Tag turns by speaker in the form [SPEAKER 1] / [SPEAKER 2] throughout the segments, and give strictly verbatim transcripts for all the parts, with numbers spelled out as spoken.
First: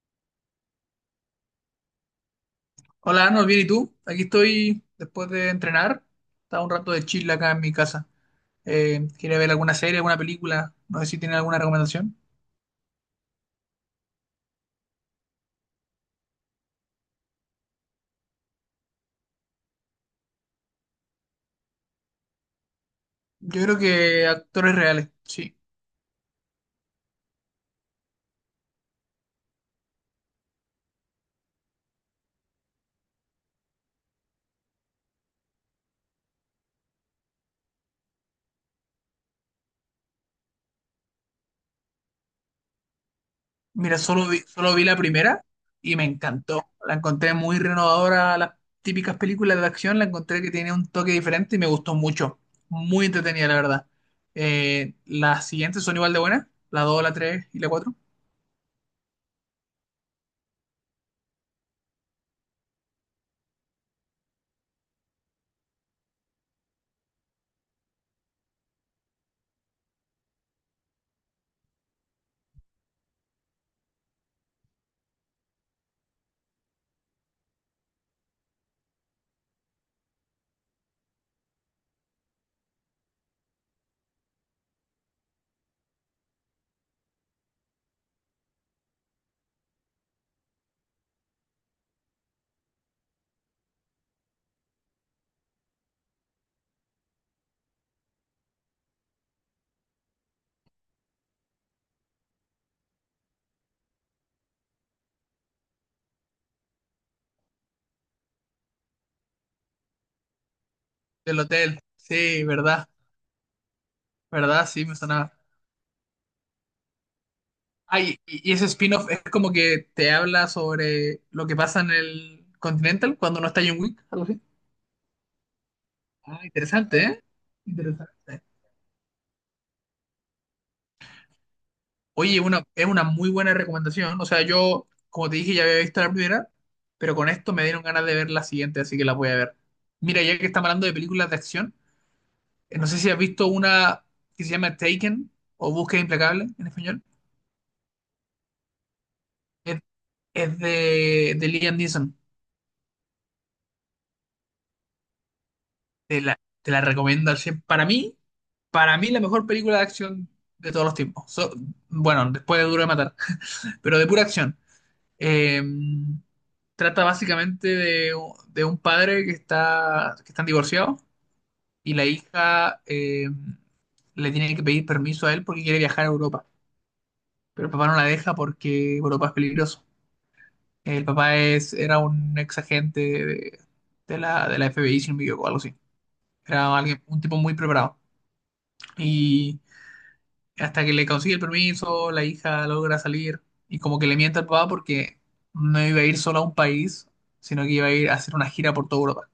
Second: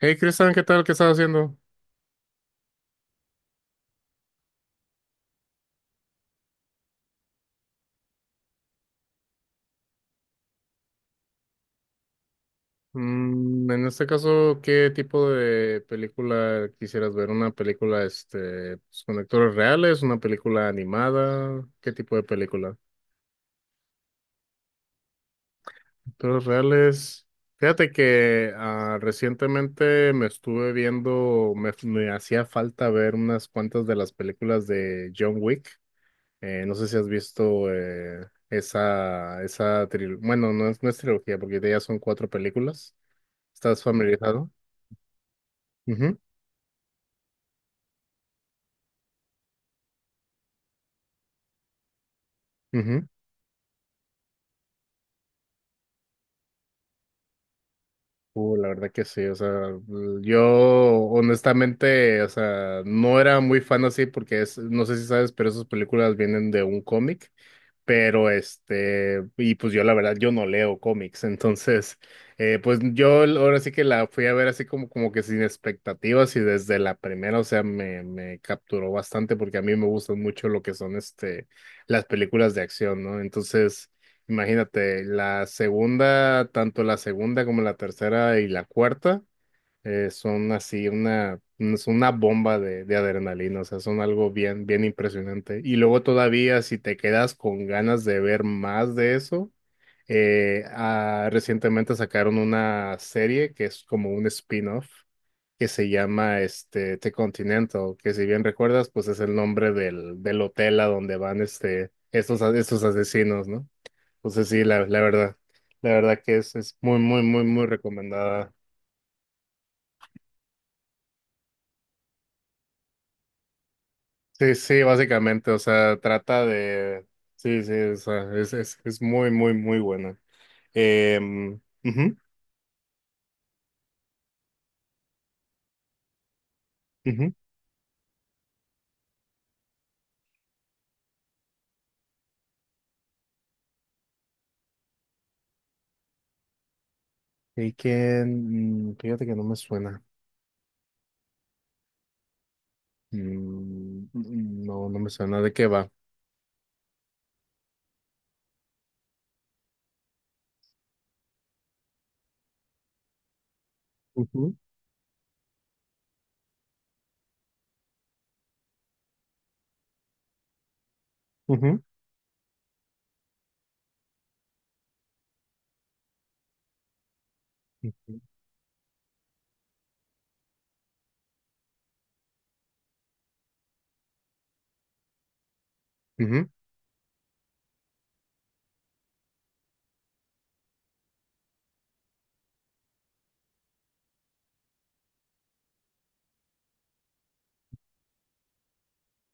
[SPEAKER 1] Hey Cristian, ¿qué tal? ¿Qué estás haciendo?
[SPEAKER 2] Hola, Arnold, bien, ¿y tú? Aquí estoy después de entrenar. Estaba un rato de chill acá en mi casa. Eh, quería ver alguna serie, alguna película. No sé si tienen alguna recomendación.
[SPEAKER 1] Mm, en este caso, ¿qué tipo de película quisieras ver? ¿Una película este, pues, con actores reales? ¿Una película animada? ¿Qué tipo de película?
[SPEAKER 2] Yo creo que actores reales, sí.
[SPEAKER 1] Actores reales. Fíjate que ah, recientemente me estuve viendo, me, me hacía falta ver unas cuantas de las películas de John Wick. Eh, no sé si has visto eh, esa, esa trilogía. Bueno, no es, no es trilogía porque de ellas son cuatro películas. ¿Estás
[SPEAKER 2] Mira, solo vi,
[SPEAKER 1] familiarizado?
[SPEAKER 2] solo vi la primera y me
[SPEAKER 1] Ujú,
[SPEAKER 2] encantó. La encontré muy renovadora. A Las típicas películas de acción la encontré que tiene un toque diferente y me gustó mucho.
[SPEAKER 1] ujú.
[SPEAKER 2] Muy entretenida, la verdad. Eh, las siguientes son igual de buenas. La dos, la tres y la cuatro.
[SPEAKER 1] Uh, la verdad que sí. O sea, yo honestamente, o sea, no era muy fan así porque es, no sé si sabes, pero esas películas vienen de un cómic. Pero este, y pues yo la verdad, yo no leo cómics. Entonces, eh, pues yo l- ahora sí que la fui a ver así como, como que sin expectativas, y desde la primera, o sea, me, me capturó bastante porque a mí me gustan mucho lo que son este, las películas de acción, ¿no? Entonces, imagínate, la segunda, tanto la segunda como la tercera y la cuarta. Eh, son así una, es una bomba de, de adrenalina. O sea, son algo bien, bien impresionante. Y luego todavía, si te quedas con ganas de ver más de eso, eh, ah, recientemente sacaron una serie que es como un spin-off que se llama este The Continental, que si bien recuerdas, pues es el nombre del, del hotel a donde van
[SPEAKER 2] Del hotel.
[SPEAKER 1] este, estos,
[SPEAKER 2] Sí,
[SPEAKER 1] a- estos
[SPEAKER 2] verdad.
[SPEAKER 1] asesinos, ¿no? Entonces sí,
[SPEAKER 2] ¿Verdad? Sí,
[SPEAKER 1] la,
[SPEAKER 2] me
[SPEAKER 1] la
[SPEAKER 2] sonaba.
[SPEAKER 1] verdad, la verdad que es, es muy, muy, muy, muy
[SPEAKER 2] Ay, y
[SPEAKER 1] recomendada.
[SPEAKER 2] y ese spin-off es como que te habla sobre lo que pasa en el Continental cuando no está John Wick, algo así.
[SPEAKER 1] Sí, sí, básicamente, o sea,
[SPEAKER 2] Ah,
[SPEAKER 1] trata
[SPEAKER 2] interesante,
[SPEAKER 1] de...
[SPEAKER 2] ¿eh?
[SPEAKER 1] Sí, sí, o sea,
[SPEAKER 2] Interesante.
[SPEAKER 1] es, es, es muy, muy, muy buena. Em, ujú,
[SPEAKER 2] Oye, una, es una muy buena recomendación. O sea, yo, como te dije, ya había visto la primera, pero con
[SPEAKER 1] ujú.
[SPEAKER 2] esto me dieron ganas de ver la siguiente, así que la voy a ver. Mira, ya que estamos hablando de películas de acción, eh, no sé si has visto una que se llama Taken o Búsqueda Implacable en español.
[SPEAKER 1] Y que, mm, fíjate que no me
[SPEAKER 2] Es,
[SPEAKER 1] suena.
[SPEAKER 2] es de, de Liam Neeson.
[SPEAKER 1] Mm, mm, no, no me suena de qué va.
[SPEAKER 2] Te la, te la recomiendo al cien. Para mí, para mí la mejor película de acción de todos los tiempos. So- bueno, después de Duro de Matar, pero de pura
[SPEAKER 1] Ujú,
[SPEAKER 2] acción. Eh, trata básicamente de, de un padre que está, que están divorciados
[SPEAKER 1] ujú,
[SPEAKER 2] y la hija eh, le tiene que pedir permiso a él porque quiere viajar a Europa. Pero el papá no la
[SPEAKER 1] ujú,
[SPEAKER 2] deja porque Europa es peligroso. El papá es, era un ex agente de, de la, de la F B I, si no me equivoco, algo así.
[SPEAKER 1] ujú.
[SPEAKER 2] Era alguien, un tipo muy preparado. Y hasta que le consigue el permiso, la hija logra salir y como que le miente al papá porque no iba a ir solo a un país, sino que iba a ir a hacer una gira por toda Europa.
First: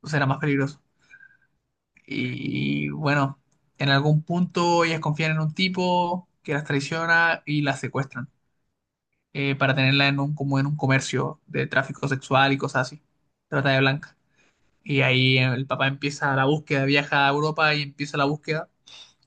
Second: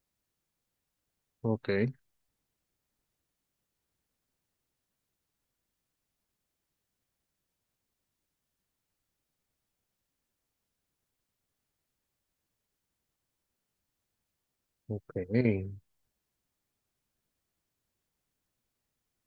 [SPEAKER 2] Entonces era más peligroso.
[SPEAKER 1] Ok,
[SPEAKER 2] Y bueno, en algún punto ellas confían en un tipo que las traiciona y las secuestran, eh, para tenerla en un, como en un comercio de tráfico sexual y cosas así. Trata de blanca. Y
[SPEAKER 1] ok.
[SPEAKER 2] ahí el papá empieza la búsqueda, viaja a Europa y empieza la búsqueda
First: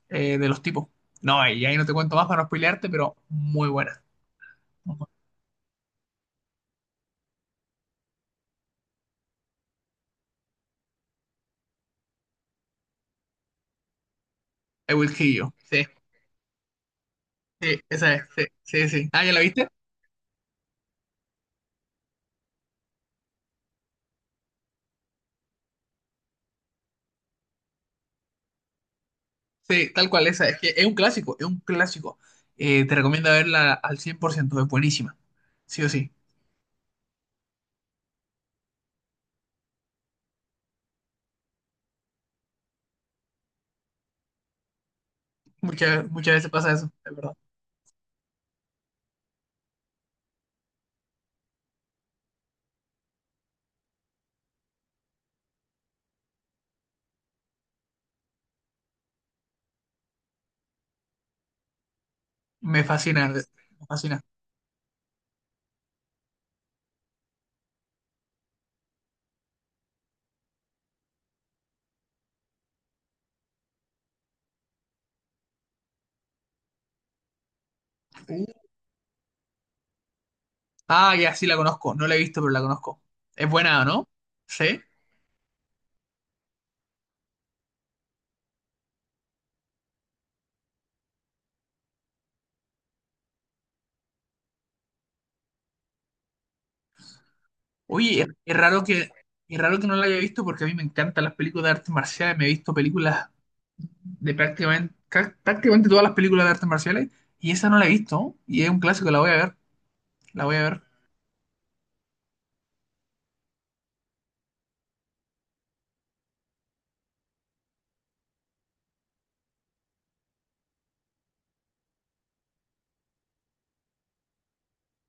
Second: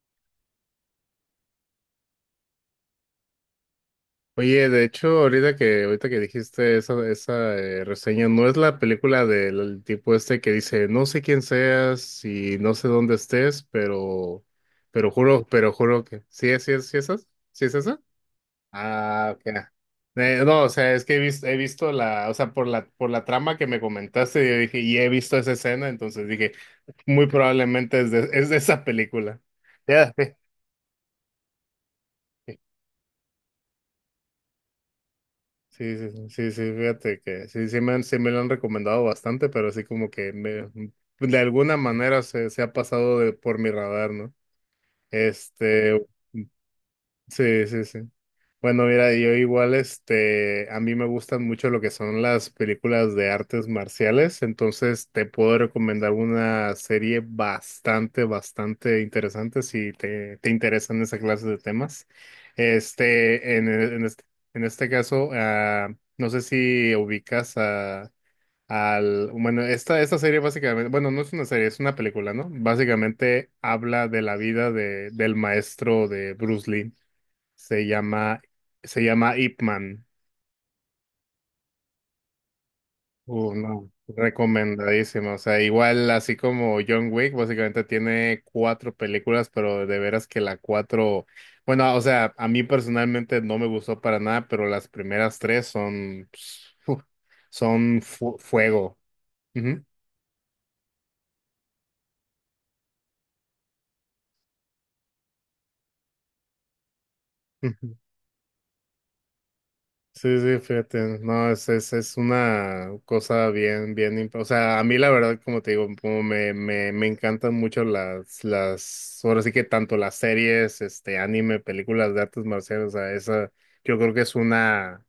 [SPEAKER 2] eh, de los tipos. No, y ahí no te cuento más para no spoilearte, pero muy buena.
[SPEAKER 1] Oye, de
[SPEAKER 2] I
[SPEAKER 1] hecho, ahorita que, ahorita que dijiste esa, esa eh, reseña, no es la película del tipo este que dice, no sé quién seas y no sé dónde estés, pero,
[SPEAKER 2] Will
[SPEAKER 1] pero
[SPEAKER 2] Kill
[SPEAKER 1] juro,
[SPEAKER 2] You.
[SPEAKER 1] pero
[SPEAKER 2] Sí,
[SPEAKER 1] juro que, sí, es- sí, es- sí, es esa, sí es
[SPEAKER 2] sí,
[SPEAKER 1] esa.
[SPEAKER 2] esa es, sí, sí, sí. Ah, ¿ya
[SPEAKER 1] Ah,
[SPEAKER 2] la
[SPEAKER 1] ok.
[SPEAKER 2] viste?
[SPEAKER 1] Eh, no, o sea, es que he visto, he visto la, o sea, por la, por la trama que me comentaste, yo dije, y he visto esa escena, entonces dije, muy probablemente es de, es de esa película.
[SPEAKER 2] Sí, tal
[SPEAKER 1] Ya.
[SPEAKER 2] cual, esa es. Que Es un clásico, es un clásico. Eh, te recomiendo verla al cien por ciento, es buenísima. Sí o
[SPEAKER 1] Sí, sí,
[SPEAKER 2] sí.
[SPEAKER 1] sí, sí, sí, fíjate que sí, sí me han, sí me lo han recomendado bastante, pero así como que me, de alguna manera se, se ha pasado de, por mi radar, ¿no? Este,
[SPEAKER 2] Muchas, muchas veces pasa eso, es verdad.
[SPEAKER 1] sí, sí, sí. Bueno, mira, yo igual, este, a mí me gustan mucho lo que son las películas de artes marciales. Entonces te puedo recomendar una serie bastante, bastante interesante si te, te interesan esa clase de temas.
[SPEAKER 2] Me fascina, me
[SPEAKER 1] Este, en, en
[SPEAKER 2] fascina.
[SPEAKER 1] este, en este caso, ah, no sé si ubicas a, al, bueno, esta, esta serie básicamente, bueno, no es una serie, es una película, ¿no? Básicamente habla de la vida de, del maestro de Bruce Lee. Se llama,
[SPEAKER 2] Uh.
[SPEAKER 1] se llama Ip Man.
[SPEAKER 2] Ah, ya, sí la conozco. No la he visto, pero la conozco. Es
[SPEAKER 1] Uh,
[SPEAKER 2] buena,
[SPEAKER 1] no,
[SPEAKER 2] ¿no? Sí.
[SPEAKER 1] recomendadísimo. O sea, igual así como John Wick, básicamente tiene cuatro películas, pero de veras que la cuatro, bueno, o sea, a mí personalmente no me gustó para nada, pero las primeras tres son, pss, uf, son
[SPEAKER 2] Oye, es,
[SPEAKER 1] fu-
[SPEAKER 2] es raro
[SPEAKER 1] fuego.
[SPEAKER 2] que, es raro
[SPEAKER 1] Ujú.
[SPEAKER 2] que no la haya visto porque a mí me encantan las películas de artes marciales. Me he visto películas de prácticamente, ca- prácticamente todas las películas de artes marciales y esa no la he visto y es un clásico, la voy a ver,
[SPEAKER 1] Sí,
[SPEAKER 2] la voy
[SPEAKER 1] sí,
[SPEAKER 2] a ver.
[SPEAKER 1] fíjate, no, es, es, es una cosa bien, bien, imp- o sea, a mí la verdad, como te digo, como me, me, me encantan mucho las, las, ahora sí que tanto las series, este, anime, películas de artes marciales, o sea, esa, yo creo que es una,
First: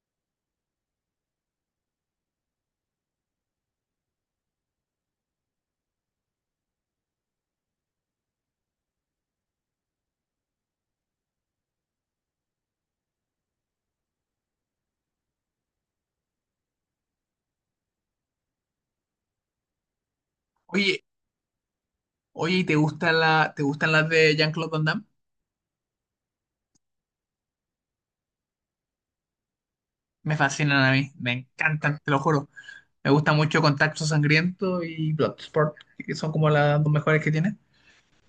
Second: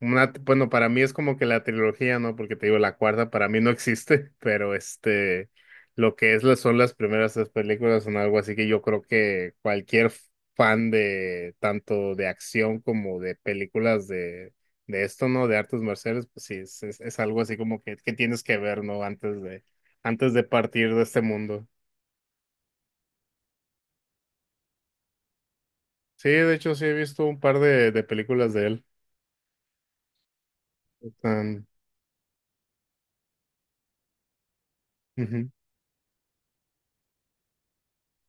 [SPEAKER 1] una, bueno, para mí es como que la trilogía, ¿no? Porque te digo, la cuarta para mí no existe, pero este, lo que es, la- son las primeras tres películas son algo así que yo creo que cualquier fan de tanto de acción como de películas de, de esto, ¿no? De artes marciales, pues sí, es, es, es algo así como que, que tienes que ver, ¿no? Antes de, antes de partir de
[SPEAKER 2] Oye,
[SPEAKER 1] este mundo.
[SPEAKER 2] oye, ¿y te gusta la, te gustan las de Jean-Claude Van Damme?
[SPEAKER 1] Sí, de hecho sí he visto un par de, de películas de él.
[SPEAKER 2] Me fascinan a mí, me
[SPEAKER 1] Están-
[SPEAKER 2] encantan, te lo juro. Me gusta mucho Contacto Sangriento y
[SPEAKER 1] ujú,
[SPEAKER 2] Bloodsport, que son como las dos mejores que tiene.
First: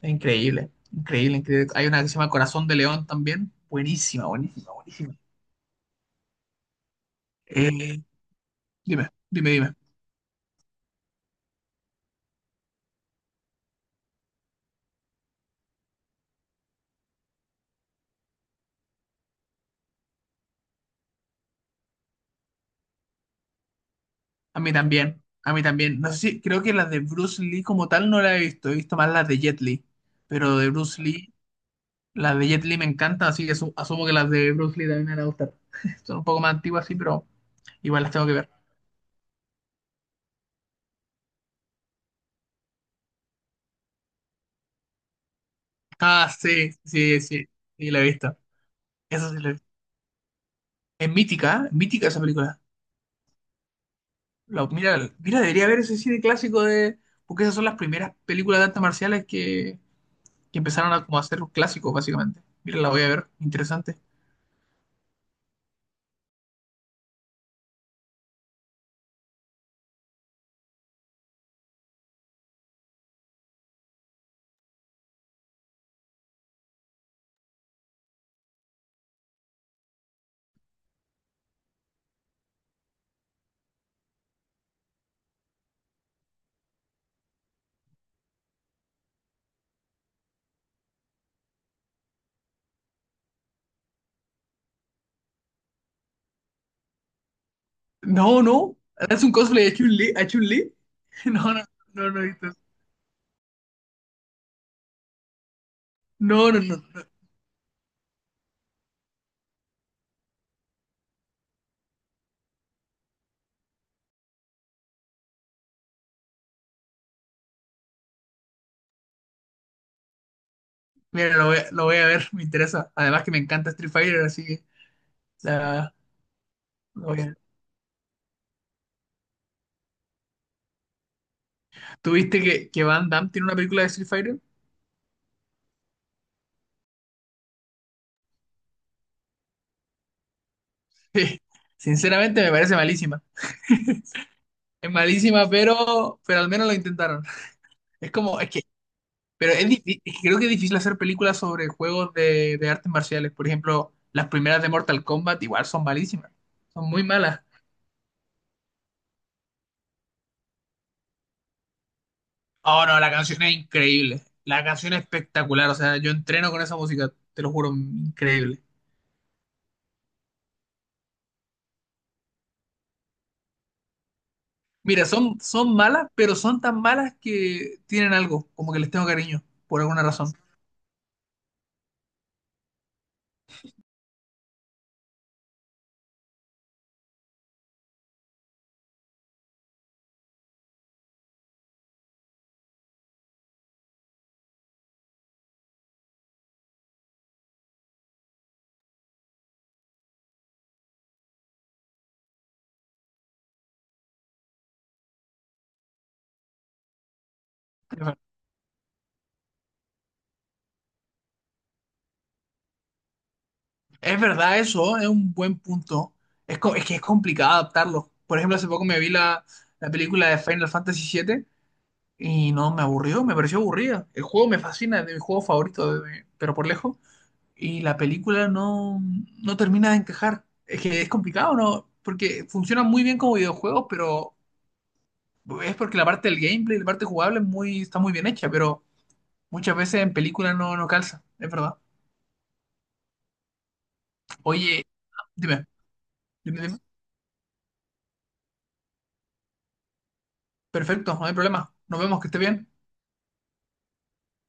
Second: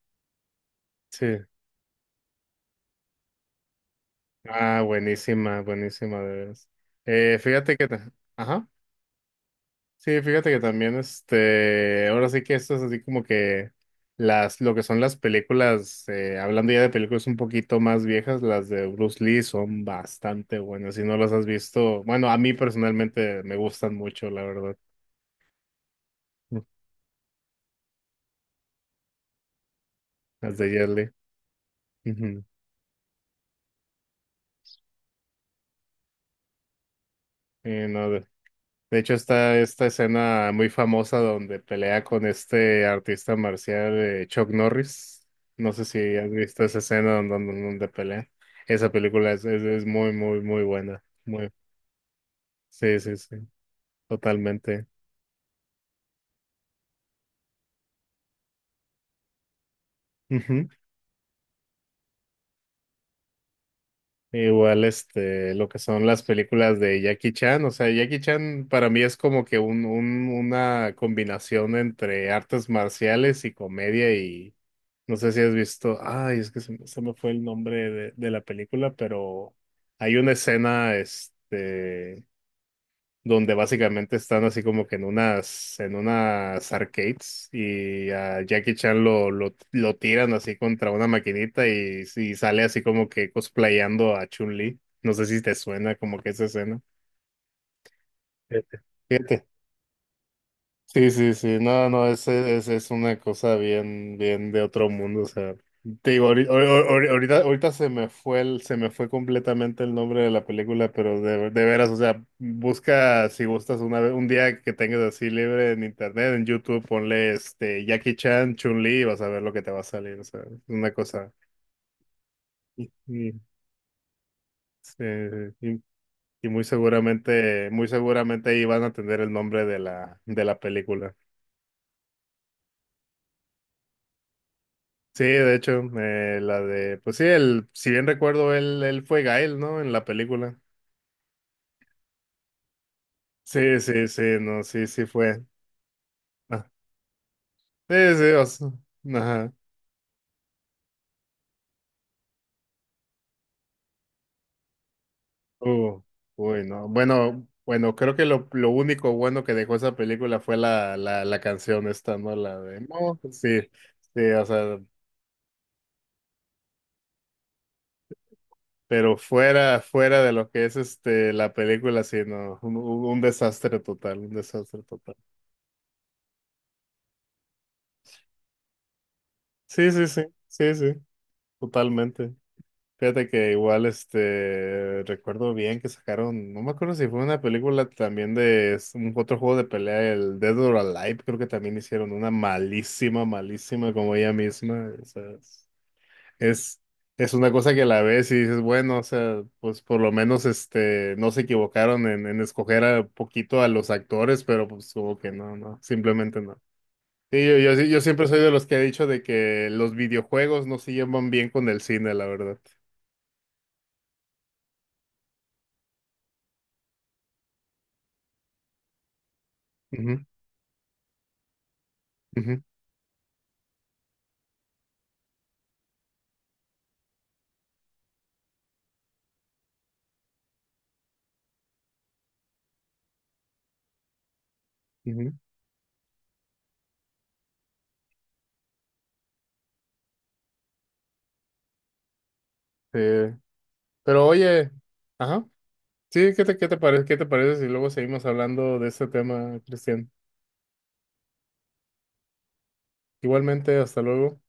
[SPEAKER 2] Es increíble, increíble,
[SPEAKER 1] sí.
[SPEAKER 2] increíble. Hay una que se llama Corazón de León también, buenísima, buenísima,
[SPEAKER 1] Ah,
[SPEAKER 2] buenísima.
[SPEAKER 1] buenísima, buenísima, de veras. Eh,
[SPEAKER 2] Eh,
[SPEAKER 1] fíjate que, ta- ajá,
[SPEAKER 2] dime, dime, dime.
[SPEAKER 1] sí, fíjate que también, este, ahora sí que esto es así como que las, lo que son las películas, eh, hablando ya de películas un poquito más viejas, las de Bruce Lee son bastante buenas. Si no las has visto, bueno, a mí personalmente me gustan mucho, la
[SPEAKER 2] A mí
[SPEAKER 1] verdad,
[SPEAKER 2] también, a mí también. No sé si, creo que las de Bruce Lee como tal no la he visto, he visto más las de Jet Li,
[SPEAKER 1] las
[SPEAKER 2] pero
[SPEAKER 1] de
[SPEAKER 2] de
[SPEAKER 1] Jet
[SPEAKER 2] Bruce
[SPEAKER 1] Li.
[SPEAKER 2] Lee, las
[SPEAKER 1] Ujú.
[SPEAKER 2] de Jet Li me encantan, así que asu- asumo que las de Bruce Lee también me van a gustar. Son un poco más antiguas, sí, pero
[SPEAKER 1] Eh,
[SPEAKER 2] igual
[SPEAKER 1] no,
[SPEAKER 2] las tengo
[SPEAKER 1] de
[SPEAKER 2] que ver.
[SPEAKER 1] hecho, está esta escena muy famosa donde pelea con este artista marcial eh, Chuck Norris. No sé si has
[SPEAKER 2] Ah,
[SPEAKER 1] visto
[SPEAKER 2] sí,
[SPEAKER 1] esa escena
[SPEAKER 2] sí,
[SPEAKER 1] donde,
[SPEAKER 2] sí,
[SPEAKER 1] donde- donde
[SPEAKER 2] sí, la he
[SPEAKER 1] pelea.
[SPEAKER 2] visto.
[SPEAKER 1] Esa
[SPEAKER 2] Eso
[SPEAKER 1] película
[SPEAKER 2] sí
[SPEAKER 1] es,
[SPEAKER 2] la he
[SPEAKER 1] es,
[SPEAKER 2] visto.
[SPEAKER 1] es muy, muy, muy buena.
[SPEAKER 2] Es
[SPEAKER 1] Muy,
[SPEAKER 2] mítica, ¿eh? Mítica esa película.
[SPEAKER 1] sí, sí, sí,
[SPEAKER 2] La-
[SPEAKER 1] totalmente.
[SPEAKER 2] mira, mira, debería ver ese cine clásico de... Porque esas son las primeras películas de artes marciales que, que
[SPEAKER 1] Ujú.
[SPEAKER 2] empezaron a como a ser clásicos, básicamente. Mira, la voy a ver, interesante.
[SPEAKER 1] Igual, este, lo que son las películas de Jackie Chan. O sea, Jackie Chan para mí es como que un, un, una combinación entre artes marciales y comedia y no sé si has visto, ay, es que se, me se me fue el nombre de, de la película. Pero hay una escena, este, donde básicamente están así como que en unas, en unas arcades, y a Jackie Chan lo, lo, lo tiran así contra una maquinita, y, y sale así como que cosplayando a Chun-Li. No sé si te suena como que esa escena.
[SPEAKER 2] No, no.
[SPEAKER 1] Fíjate.
[SPEAKER 2] Es un
[SPEAKER 1] Fíjate.
[SPEAKER 2] cosplay de Chun-Li. ¿A Chun-Li?
[SPEAKER 1] Sí, sí, sí, no, no,
[SPEAKER 2] No, no, no, no, he visto
[SPEAKER 1] ese, ese es una cosa bien, bien de otro mundo. O sea, te digo, ahori-
[SPEAKER 2] no, no, no,
[SPEAKER 1] ahor-
[SPEAKER 2] no.
[SPEAKER 1] ahor- ahorita, ahorita se me fue el, se me fue completamente el nombre de la película, pero de, de veras, o sea, busca si gustas una vez, un día que tengas así libre en internet, en YouTube, ponle este Jackie Chan, Chun-Li, y vas a ver lo que te va a salir. O sea, es una cosa.
[SPEAKER 2] Mira, lo voy, a, lo voy a ver, me
[SPEAKER 1] Y,
[SPEAKER 2] interesa. Además que
[SPEAKER 1] y,
[SPEAKER 2] me encanta Street Fighter, así que
[SPEAKER 1] eh, y-
[SPEAKER 2] la,
[SPEAKER 1] y muy
[SPEAKER 2] lo voy a ver.
[SPEAKER 1] seguramente, muy seguramente ahí van a tener el nombre de la, de la película.
[SPEAKER 2] ¿Tú viste que, que Van Damme tiene una película de Street Fighter?
[SPEAKER 1] Sí, de hecho, eh, la de, pues sí, el, si bien recuerdo, él, él fue Gael, ¿no? En la película.
[SPEAKER 2] Sí. Sinceramente me parece malísima.
[SPEAKER 1] Sí, sí, sí, no, sí,
[SPEAKER 2] Es
[SPEAKER 1] sí fue.
[SPEAKER 2] malísima, pero, pero al
[SPEAKER 1] Ah,
[SPEAKER 2] menos lo intentaron.
[SPEAKER 1] sí,
[SPEAKER 2] Es
[SPEAKER 1] sí,
[SPEAKER 2] como,
[SPEAKER 1] o
[SPEAKER 2] es que,
[SPEAKER 1] sea, ajá.
[SPEAKER 2] pero es difí- es que creo que es difícil hacer películas sobre juegos de, de artes marciales. Por ejemplo, las primeras de Mortal Kombat igual son
[SPEAKER 1] Uh,
[SPEAKER 2] malísimas.
[SPEAKER 1] uy, no.
[SPEAKER 2] Son muy malas.
[SPEAKER 1] Bueno, bueno, creo que lo, lo único bueno que dejó esa película fue la, la, la canción esta, ¿no? La de,
[SPEAKER 2] Oh, no, la
[SPEAKER 1] no,
[SPEAKER 2] canción es
[SPEAKER 1] sí, sí,
[SPEAKER 2] increíble.
[SPEAKER 1] o
[SPEAKER 2] La
[SPEAKER 1] sea,
[SPEAKER 2] canción es espectacular. O sea, yo entreno con esa música, te lo juro, increíble.
[SPEAKER 1] pero fuera, fuera de lo que es este, la película. Sí, no, un, un un desastre total, un desastre
[SPEAKER 2] Mira,
[SPEAKER 1] total.
[SPEAKER 2] son, son malas, pero son tan malas que tienen algo, como que les tengo cariño, por
[SPEAKER 1] Sí,
[SPEAKER 2] alguna
[SPEAKER 1] sí, sí,
[SPEAKER 2] razón.
[SPEAKER 1] sí, sí, totalmente. Fíjate que igual, este, recuerdo bien que sacaron, no me acuerdo si fue una película también de es un otro juego de pelea, el Dead or Alive, creo que también hicieron una malísima, malísima como ella misma. O sea, es, es es una cosa que la ves y dices, bueno, o sea, pues por lo menos, este, no se equivocaron en, en escoger a poquito a los actores, pero pues como que no, no, simplemente no. Sí, yo, yo, sí, yo
[SPEAKER 2] Es
[SPEAKER 1] siempre soy de los que he dicho de que los videojuegos no se llevan bien con el cine, la verdad.
[SPEAKER 2] verdad eso, es un buen punto. Es, co- es que es complicado adaptarlo. Por ejemplo, hace poco me vi la, la
[SPEAKER 1] Ujú,
[SPEAKER 2] película de Final Fantasy siete y
[SPEAKER 1] ujú.
[SPEAKER 2] no, me aburrió, me pareció aburrida. El juego me fascina, es de mis juegos favoritos, de- pero por lejos. Y la película no, no termina de encajar. Es que es complicado, ¿no? Porque funciona muy bien como videojuegos, pero
[SPEAKER 1] Ujú.
[SPEAKER 2] es porque la parte del gameplay, la parte jugable es muy, está muy bien hecha, pero muchas veces en película no, no calza, es verdad.
[SPEAKER 1] Eh, pero oye,
[SPEAKER 2] Oye,
[SPEAKER 1] ajá,
[SPEAKER 2] dime,
[SPEAKER 1] sí, ¿qué te,
[SPEAKER 2] dime,
[SPEAKER 1] qué te
[SPEAKER 2] dime.
[SPEAKER 1] parece, qué te parece si luego seguimos hablando de este tema, Cristian?
[SPEAKER 2] Perfecto, no hay problema. Nos vemos, que esté bien.
[SPEAKER 1] Igualmente, hasta luego.